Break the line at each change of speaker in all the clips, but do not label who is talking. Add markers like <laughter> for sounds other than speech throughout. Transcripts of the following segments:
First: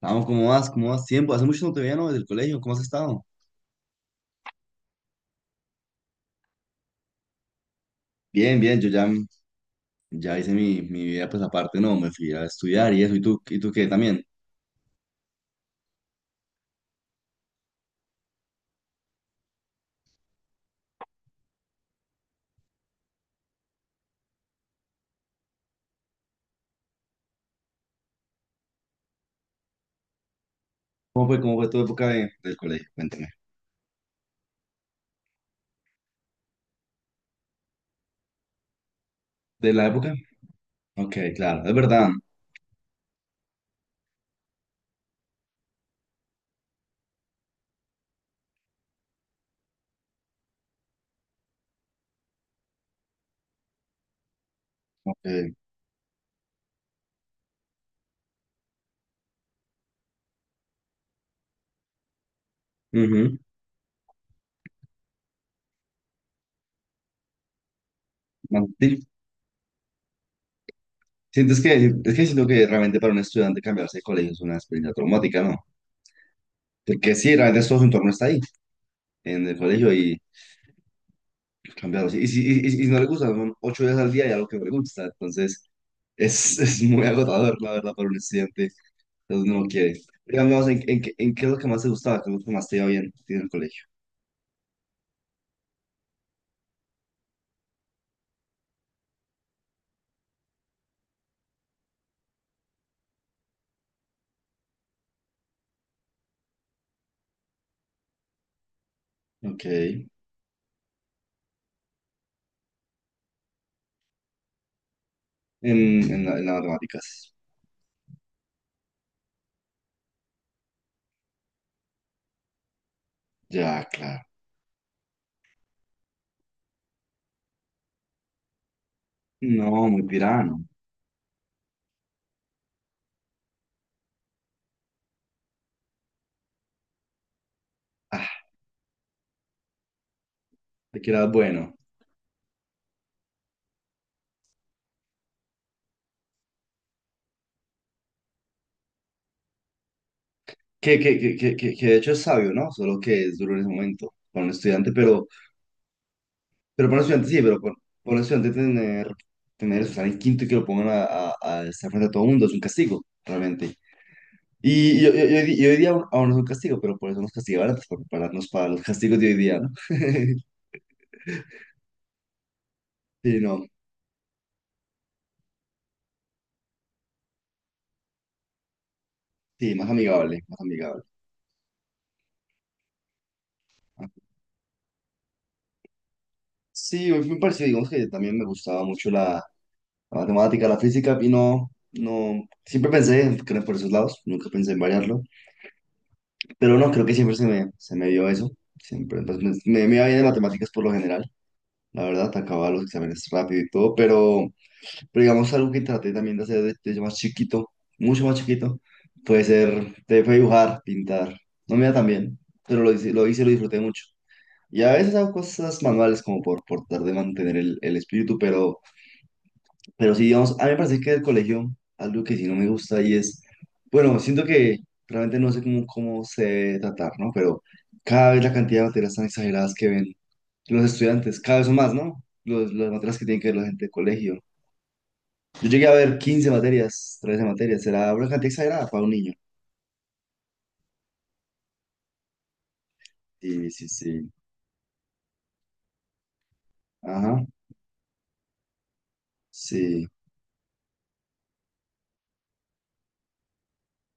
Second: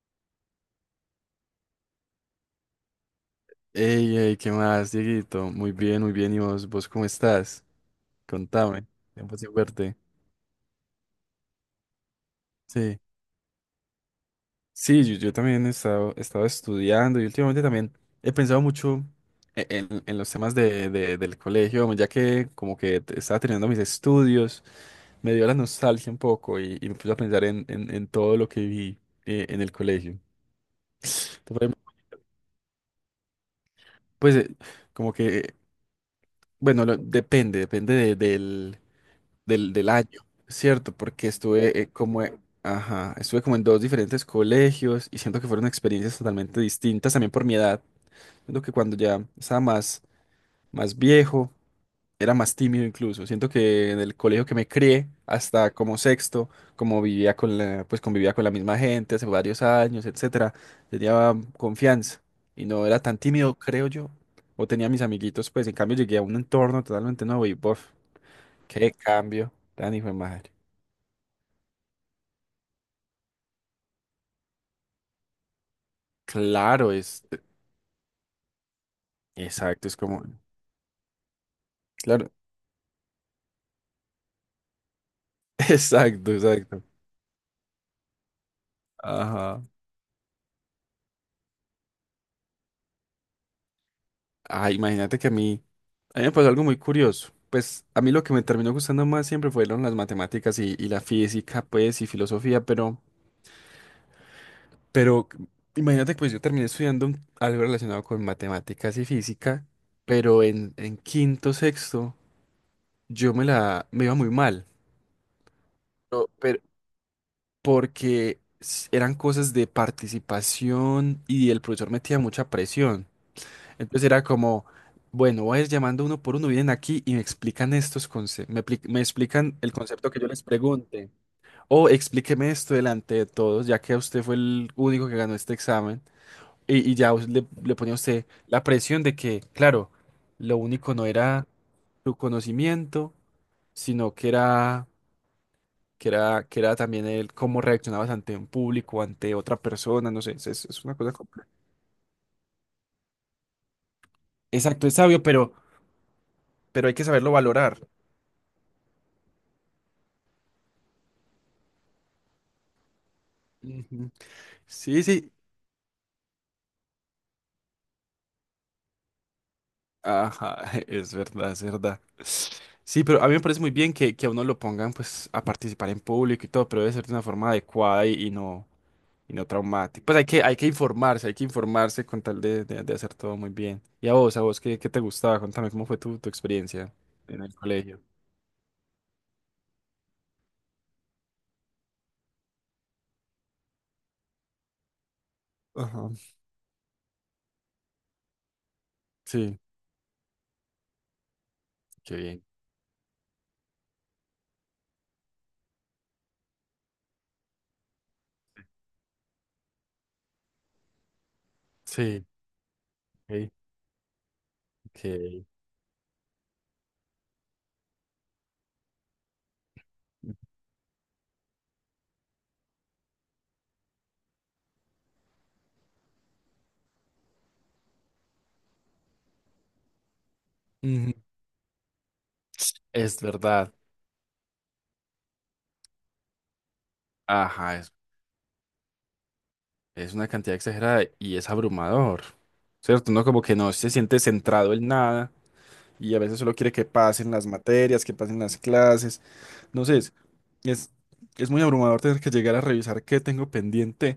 Vamos, ¿cómo vas? ¿Cómo vas? Tiempo, hace mucho no te veía, ¿no? Desde el colegio, ¿cómo has estado?
Ey, ey, ¿qué más, Dieguito? Muy bien, muy bien. ¿Y vos cómo estás?
Bien, bien,
Contame.
yo ya,
Tiempo sin verte.
ya hice mi vida, pues aparte, no, me fui a estudiar
Sí.
y eso, ¿y tú qué también?
Sí, yo también he estado estudiando y últimamente también he pensado mucho en los temas del colegio, ya que como que estaba terminando mis estudios, me dio la nostalgia un poco y me puse a pensar en todo lo que vi en el colegio.
¿Cómo fue
Entonces,
tu época del colegio? Cuéntame.
pues, como que, bueno, lo- depende, depende de- del,
¿De
del,
la
del
época?
año, ¿cierto?
Ok,
Porque
claro, es verdad.
ajá, estuve como en dos diferentes colegios y siento que fueron experiencias totalmente distintas también por mi edad. Siento que cuando ya estaba más, más viejo, era más tímido incluso. Siento que en el colegio que me crié,
Ok.
hasta como sexto, como pues convivía con la misma gente hace varios años, etcétera, tenía confianza y no era tan
Ujú.
tímido, creo yo. O tenía mis amiguitos, pues en cambio llegué a un entorno totalmente nuevo y, bof,
No,
qué
sí.
cambio, tan hijo de madre.
Sientes que, es que siento que realmente para un estudiante cambiarse de colegio es una experiencia traumática, ¿no?
Claro,
Porque
es
sí, realmente todo su entorno está ahí, en el
exacto,
colegio
es
y
como,
cambiarlo. Y
claro,
si y, y- y si no le gusta, son 8 días al día y algo que no le gusta, entonces...
<laughs> exacto,
Es, <laughs> es
exacto.
muy agotador, la verdad, para un estudiante. Entonces
Ajá.
no quieres. Digamos, ¿en qué es lo que más te gustaba? ¿Qué es lo que más te iba bien a ti en el colegio?
Ah, imagínate que a mí me pasó algo muy curioso. Pues a mí lo que me terminó gustando más siempre fueron las matemáticas y la física, pues, y filosofía, pero imagínate que pues yo terminé estudiando algo relacionado con matemáticas y física,
Ok. En,
pero en quinto, sexto, yo me iba muy mal.
en,
No,
la- en las
pero
matemáticas.
porque eran cosas de participación y el profesor metía mucha presión.
Ya,
Entonces
claro.
era como, bueno, voy a ir llamando uno por uno, vienen aquí y me explican estos conceptos, me explican el
No, muy
concepto que yo les
pirano.
pregunte, o explíqueme esto delante de todos, ya que usted fue el único que ganó este examen, y ya le ponía a usted
Ah,
la presión de que, claro, lo único
de
no
que era
era
bueno.
su conocimiento, sino que era también el cómo reaccionabas ante un público, ante otra persona, no sé, es una
Que,
cosa
que, que,
compleja.
que, que que de hecho es sabio, ¿no? Solo que es duro en ese momento para un
Exacto,
estudiante,
es sabio,
pero
pero
Pero
hay
para un
que
estudiante
saberlo
sí, pero para,
valorar.
para un estudiante tener eso, estar en quinto y que lo pongan a estar frente a todo el mundo es un castigo, realmente.
Ujú. Sí,
Y, y-
sí.
y- y hoy día aún no es un castigo, pero por eso nos castigaban antes, por prepararnos para los castigos de hoy día, ¿no?
Ajá, <laughs> es
<laughs>
verdad, es verdad. Sí, pero a mí
Sí,
me parece
no,
muy bien que a uno lo pongan pues a participar en público y todo, pero debe ser de una forma adecuada y no
sí, más
traumática. Pues
amigable, más amigable.
hay que informarse con tal de hacer todo muy bien. Y a vos, ¿qué te gustaba? Contame, ¿cómo fue tu experiencia
Sí, me
en el
pareció, digamos
colegio?
que también me gustaba mucho la matemática, la física, y no, siempre pensé que era por esos lados, nunca pensé en variarlo.
Ajá.
Pero no, creo que siempre se me dio eso. Siempre, pues, me,
Sí,
me me iba bien en matemáticas por lo general. La
qué
verdad,
bien.
acababa los exámenes rápido y todo. Pero digamos, algo que traté también de hacer desde más chiquito, mucho más chiquito, puede ser, te fue dibujar, pintar. No me iba tan
Sí,
bien, pero lo hice y
ok,
lo disfruté mucho. Y a veces hago
ok.
cosas manuales como por tratar de mantener el espíritu, pero sí, digamos, a mí me parece que del colegio algo que sí no me gusta y es, bueno, siento que realmente no sé cómo se debe tratar, ¿no? Pero cada vez la cantidad de materias tan exageradas que ven los
Ujú.
estudiantes, cada vez son más, ¿no? Las materias
Es
que tienen que ver la
verdad.
gente de colegio. Yo llegué a ver 15 materias, 13
Ajá.
materias, era una cantidad exagerada para un niño.
Es una cantidad exagerada y es abrumador, ¿cierto? Uno como que
Sí,
no
sí,
se siente
sí.
centrado en nada y a veces solo quiere que pasen
Ajá,
las materias, que pasen las clases. No sé,
sí.
es, es muy abrumador tener que llegar a revisar qué tengo pendiente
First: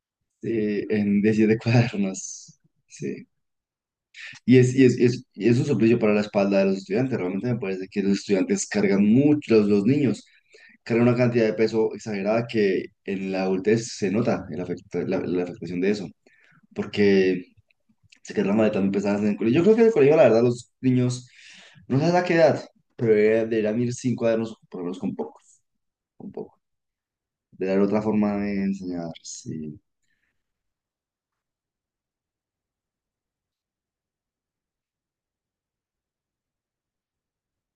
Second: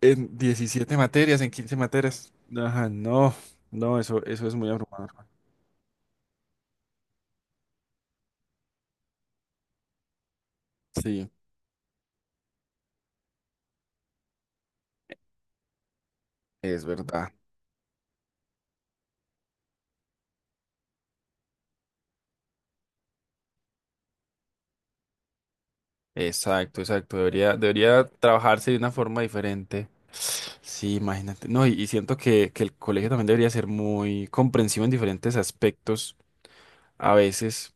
en
Sí,
17
en
materias, en
17
15 materias.
cuadernos.
Ajá,
Sí.
no, no, eso es
Y
muy
es, y es, y
abrumador.
es, y es un suplicio para la espalda de los estudiantes. Realmente me parece que los estudiantes cargan mucho, los niños cargan una
Sí,
cantidad de peso exagerada que en la adultez se nota la afectación de eso,
es verdad.
porque se quedan las maletas muy pesadas en el colegio. Yo creo que en el colegio, la verdad, los niños, no sé a qué edad, pero deberían ir sin cuadernos, por lo menos con pocos, con poco.
Exacto, exacto. Debería,
Debe haber otra
debería
forma de
trabajarse de una
enseñar,
forma
sí.
diferente. Sí, imagínate. No, y siento que el colegio también debería ser muy comprensivo en diferentes aspectos a veces,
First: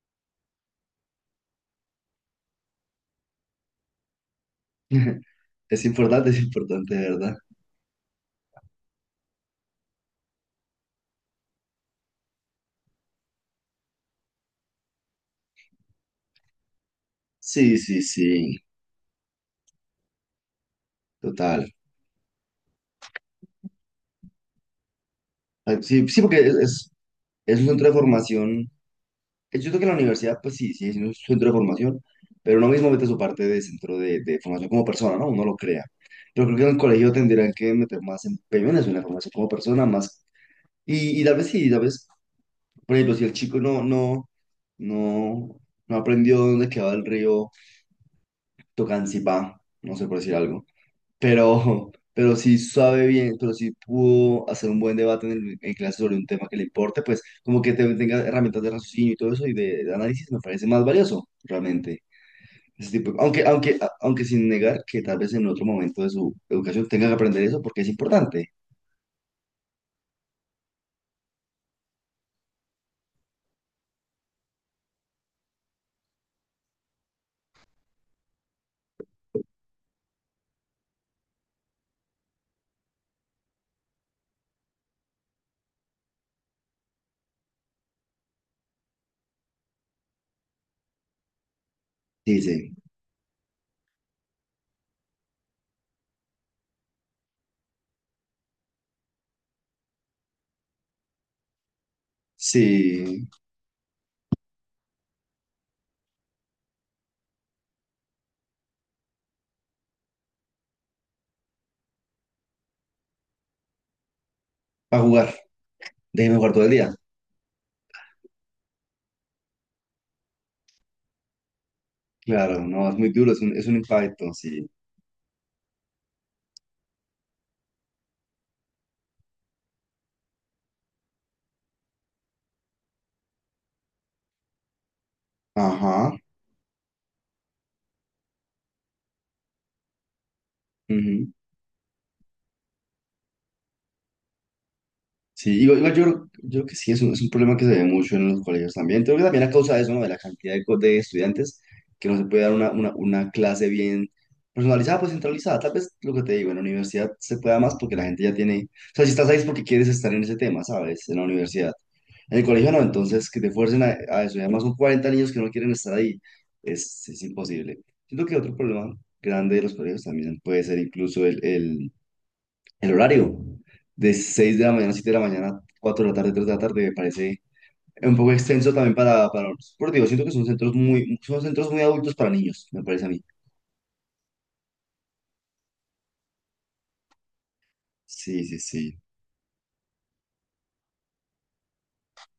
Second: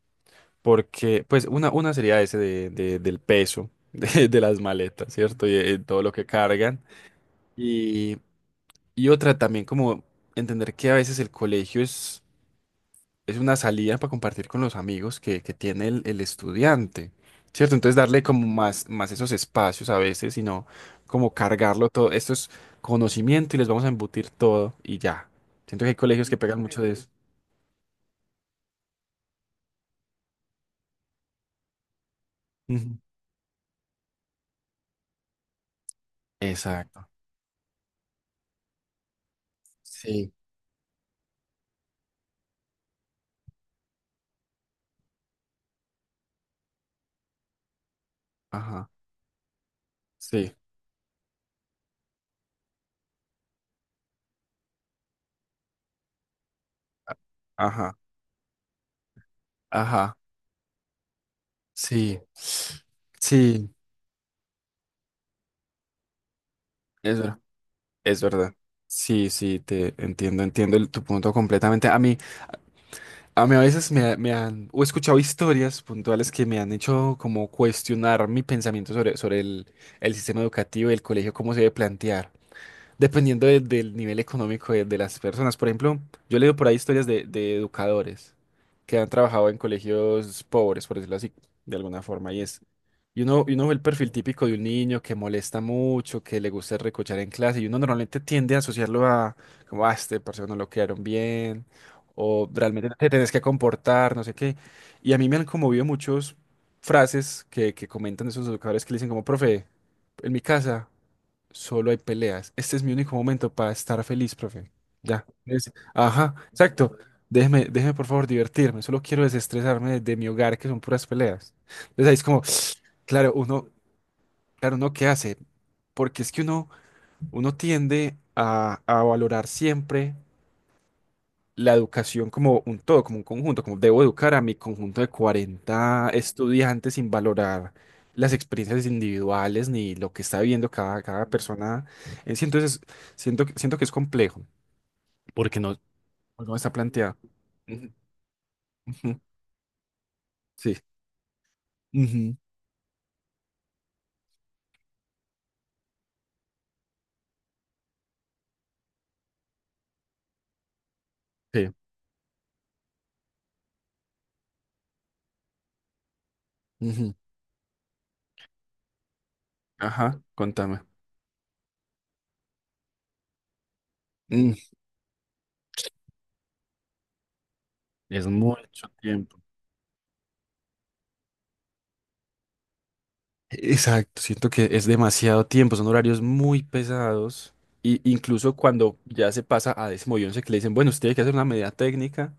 porque, pues, una sería ese del peso <laughs> de las maletas,
<laughs>
¿cierto? Y todo lo que
Es
cargan.
importante, de verdad.
Y, y otra también como entender que a veces el colegio es una salida para compartir con los amigos que tiene el estudiante, ¿cierto?
Sí,
Entonces
sí,
darle como
sí,
más, más esos espacios a veces, sino como
total.
cargarlo todo. Esto es conocimiento y les vamos a embutir todo y ya.
Ah,
Siento que hay
sí, sí,
colegios que
porque es,
pegan mucho
es-
de eso.
Es un centro de formación. Yo creo que la universidad, pues sí, sí, es un centro de formación, pero uno mismo
Ujú.
mete su parte de centro de formación como persona, ¿no? Uno lo crea. Pero creo que en el
Exacto.
colegio tendrían que meter más empeño en eso, en la formación como persona, más.
Sí.
Y tal vez sí, tal vez, por ejemplo, si el chico no, no aprendió dónde quedaba el río
Ajá.
Tocancipá, no sé por decir
Sí.
algo, pero si sabe bien, pero si pudo hacer un buen debate en clase sobre un tema que le importe, pues como que te-
Ajá.
tenga herramientas de raciocinio y todo eso y de
Ajá.
análisis me parece más valioso, realmente.
Sí.
Ese tipo, aunque,
Sí.
aunque, a- aunque sin negar que tal vez en otro momento de su educación tenga que
Es verdad.
aprender eso porque es
Es
importante.
verdad. Sí, sí, te entiendo, entiendo tu punto completamente. A mí a veces me han, o he escuchado historias puntuales que me han hecho como cuestionar mi pensamiento sobre el sistema educativo y el colegio, cómo se debe plantear dependiendo del nivel económico de las personas. Por ejemplo, yo he leído por ahí historias de educadores que han trabajado en colegios pobres, por decirlo así, de alguna forma.
Sí sí,
Y uno ve el perfil típico de un niño que molesta mucho, que le gusta recochar en clase, y uno normalmente tiende a asociarlo a, como, ah, este parce no lo quedaron bien, o realmente te
sí,
tenés que comportar, no sé qué. Y a mí me han conmovido muchos frases que comentan esos educadores que le dicen como, profe, en mi casa. Solo hay peleas. Este es mi único momento para estar feliz, profe.
a
Ya.
jugar,
Ajá,
déjeme jugar todo el día.
exacto. Déjeme, déjeme por favor divertirme. Solo quiero desestresarme de mi hogar, que son puras peleas. Entonces ahí es como,
Claro, no, es muy duro,
claro,
es un, es un impacto, sí.
claro, uno qué hace. Porque es que uno tiende a valorar siempre la educación como un todo, como un conjunto, como debo educar a mi conjunto de cuarenta
Ajá.
estudiantes sin valorar las experiencias individuales ni lo que está viviendo cada
Ujú.
persona en sí. Entonces, siento que es complejo porque
Sí,
no,
igual, igual yo, creo- yo
no
creo
está
que sí, es un,
planteado.
es un problema que se ve
Ujú,
mucho en los colegios también. Creo
ujú.
que también a causa de eso, ¿no? De la cantidad de,
Sí.
co- de estudiantes, que no se
Ujú.
puede dar una clase bien personalizada, pues centralizada. Tal vez lo que te digo, en la universidad se pueda más porque la gente ya tiene. O sea, si estás ahí es porque quieres estar en ese tema, ¿sabes? En la universidad.
Sí.
En el colegio no, entonces que te fuercen a eso. Y además son 40 niños que no quieren estar ahí. Es,
Ujú.
es imposible. Siento que otro problema grande de los colegios
Ajá,
también puede ser
contame.
incluso el horario de
Mm,
6 de la mañana, 7 de la mañana, 4 de la tarde, 3 de la tarde, me parece un
Es
poco extenso
mucho
también
tiempo.
para, porque digo, siento que son centros muy adultos para niños, me parece a mí.
Exacto, siento que es demasiado tiempo, son horarios muy pesados. Y
Sí,
incluso
sí,
cuando
sí.
ya se pasa a décimo y once que le dicen, bueno, usted tiene que hacer una medida técnica,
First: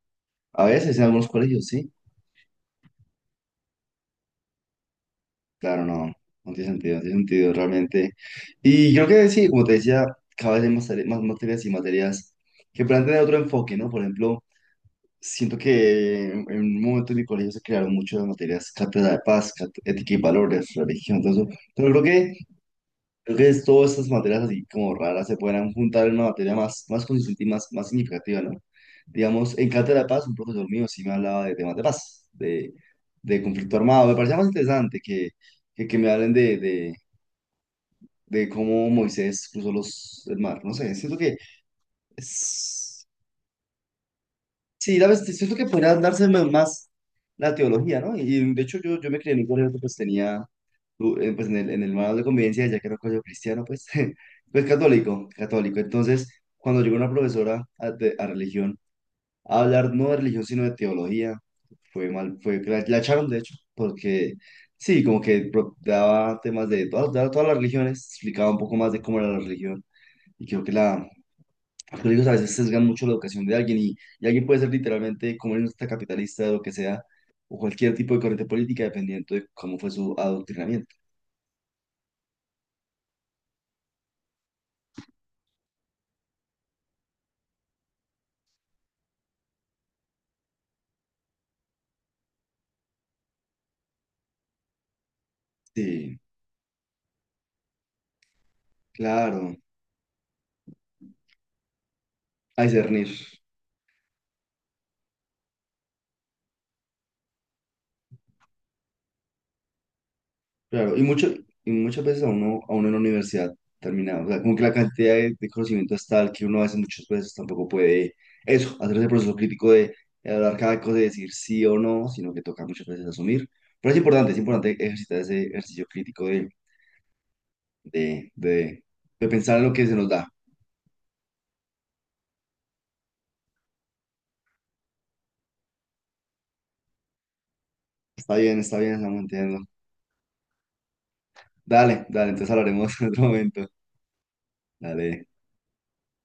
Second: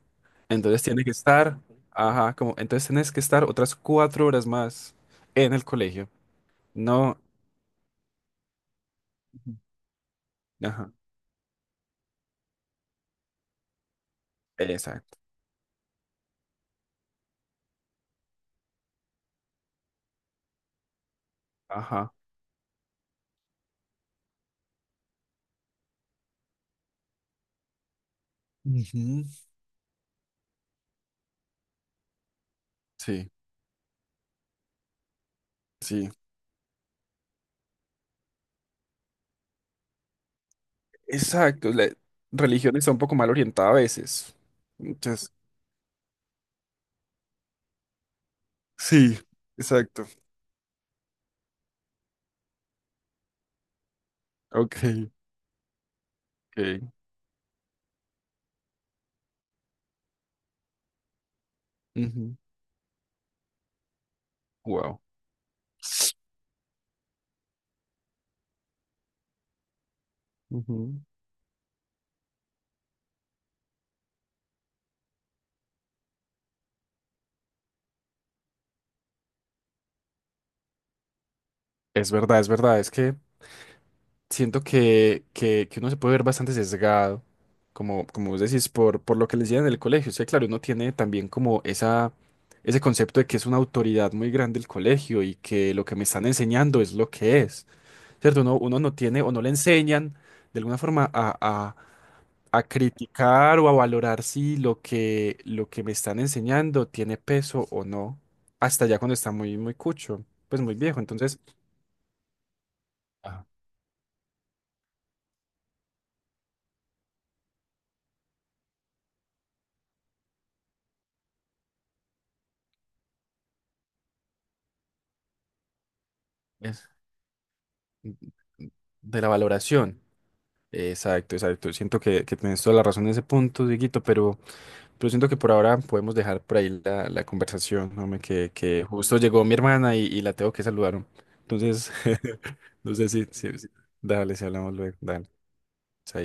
A
entonces
veces en algunos colegios, sí.
ajá, como, entonces tienes que estar otras 4 horas más en el
Claro, no,
colegio.
no tiene sentido, no tiene
No,
sentido realmente. Y creo que sí, como te decía, cada vez hay más,
ajá,
tare- más materias y materias que plantean otro enfoque, ¿no? Por ejemplo,
exacto,
siento que en un momento en mi colegio se crearon muchas materias, cátedra de paz, ética y valores, religión, todo eso. Pero creo
ajá.
que todas estas materias así como raras se podrán juntar en una materia más, más consistente y más, más significativa, ¿no?
Ujú.
Digamos, en Cátedra de Paz, un profesor mío sí me hablaba de temas de paz, de,
Sí,
de conflicto armado. Me parecía más interesante que
sí,
me hablen de cómo Moisés cruzó el mar. No sé, siento que
exacto. La religión está un
es-
poco mal orientada a veces.
Sí, la verdad,
Entonces,
siento que podría darse más la teología, ¿no? Y de hecho yo
sí,
me crié en un colegio que pues
exacto.
tenía, pues en el manual de convivencia, ya que era un colegio cristiano, pues, <laughs> pues
Ok,
católico, católico. Entonces, cuando
ok.
llegó una profesora a religión a hablar no de religión, sino de teología, fue mal, la echaron de hecho, porque
Wow.
sí, como que daba todas las religiones, explicaba un poco más de cómo era la religión. Y creo que los hijos a veces sesgan mucho la educación de alguien y alguien puede ser literalmente comunista, capitalista, lo que sea, o cualquier tipo de corriente política, dependiendo de cómo fue su adoctrinamiento.
Es verdad, es verdad. Es que siento que uno se puede ver bastante sesgado, como vos decís, por lo que le decían en el colegio. O sea, claro, uno tiene también como ese concepto de que es una autoridad muy grande el colegio y que lo que me
Sí,
están enseñando es lo que es, ¿cierto? Uno no tiene o no le
claro,
enseñan de alguna forma a, a-
a
a
discernir,
criticar o a valorar si lo que me están enseñando tiene peso o no, hasta ya cuando está muy, muy cucho, pues muy
claro.
viejo.
Y, mucho,
Entonces.
y muchas veces a uno, en la universidad terminado, o sea, como que la cantidad de conocimiento es tal que uno a veces muchas veces tampoco puede eso, hacer ese proceso crítico de hablar cada cosa, de decir sí o no, sino que toca muchas veces asumir. Pero es importante ejercitar ese ejercicio crítico
Ajá.
de, de,
De la
de pensar en lo que se
valoración.
nos da.
Exacto, exacto. Siento que tienes toda la razón en ese punto, Dieguito, pero siento que por ahora podemos dejar por ahí la conversación, hombre, que,
Está
que
bien,
justo
estamos
llegó mi
entiendo.
hermana y la tengo que saludar, hombre. Entonces,
Dale, dale,
<laughs>
entonces
no
hablaremos <laughs> en
sé
otro momento.
Dale, si hablamos luego.
Dale.
Dale. Chaito.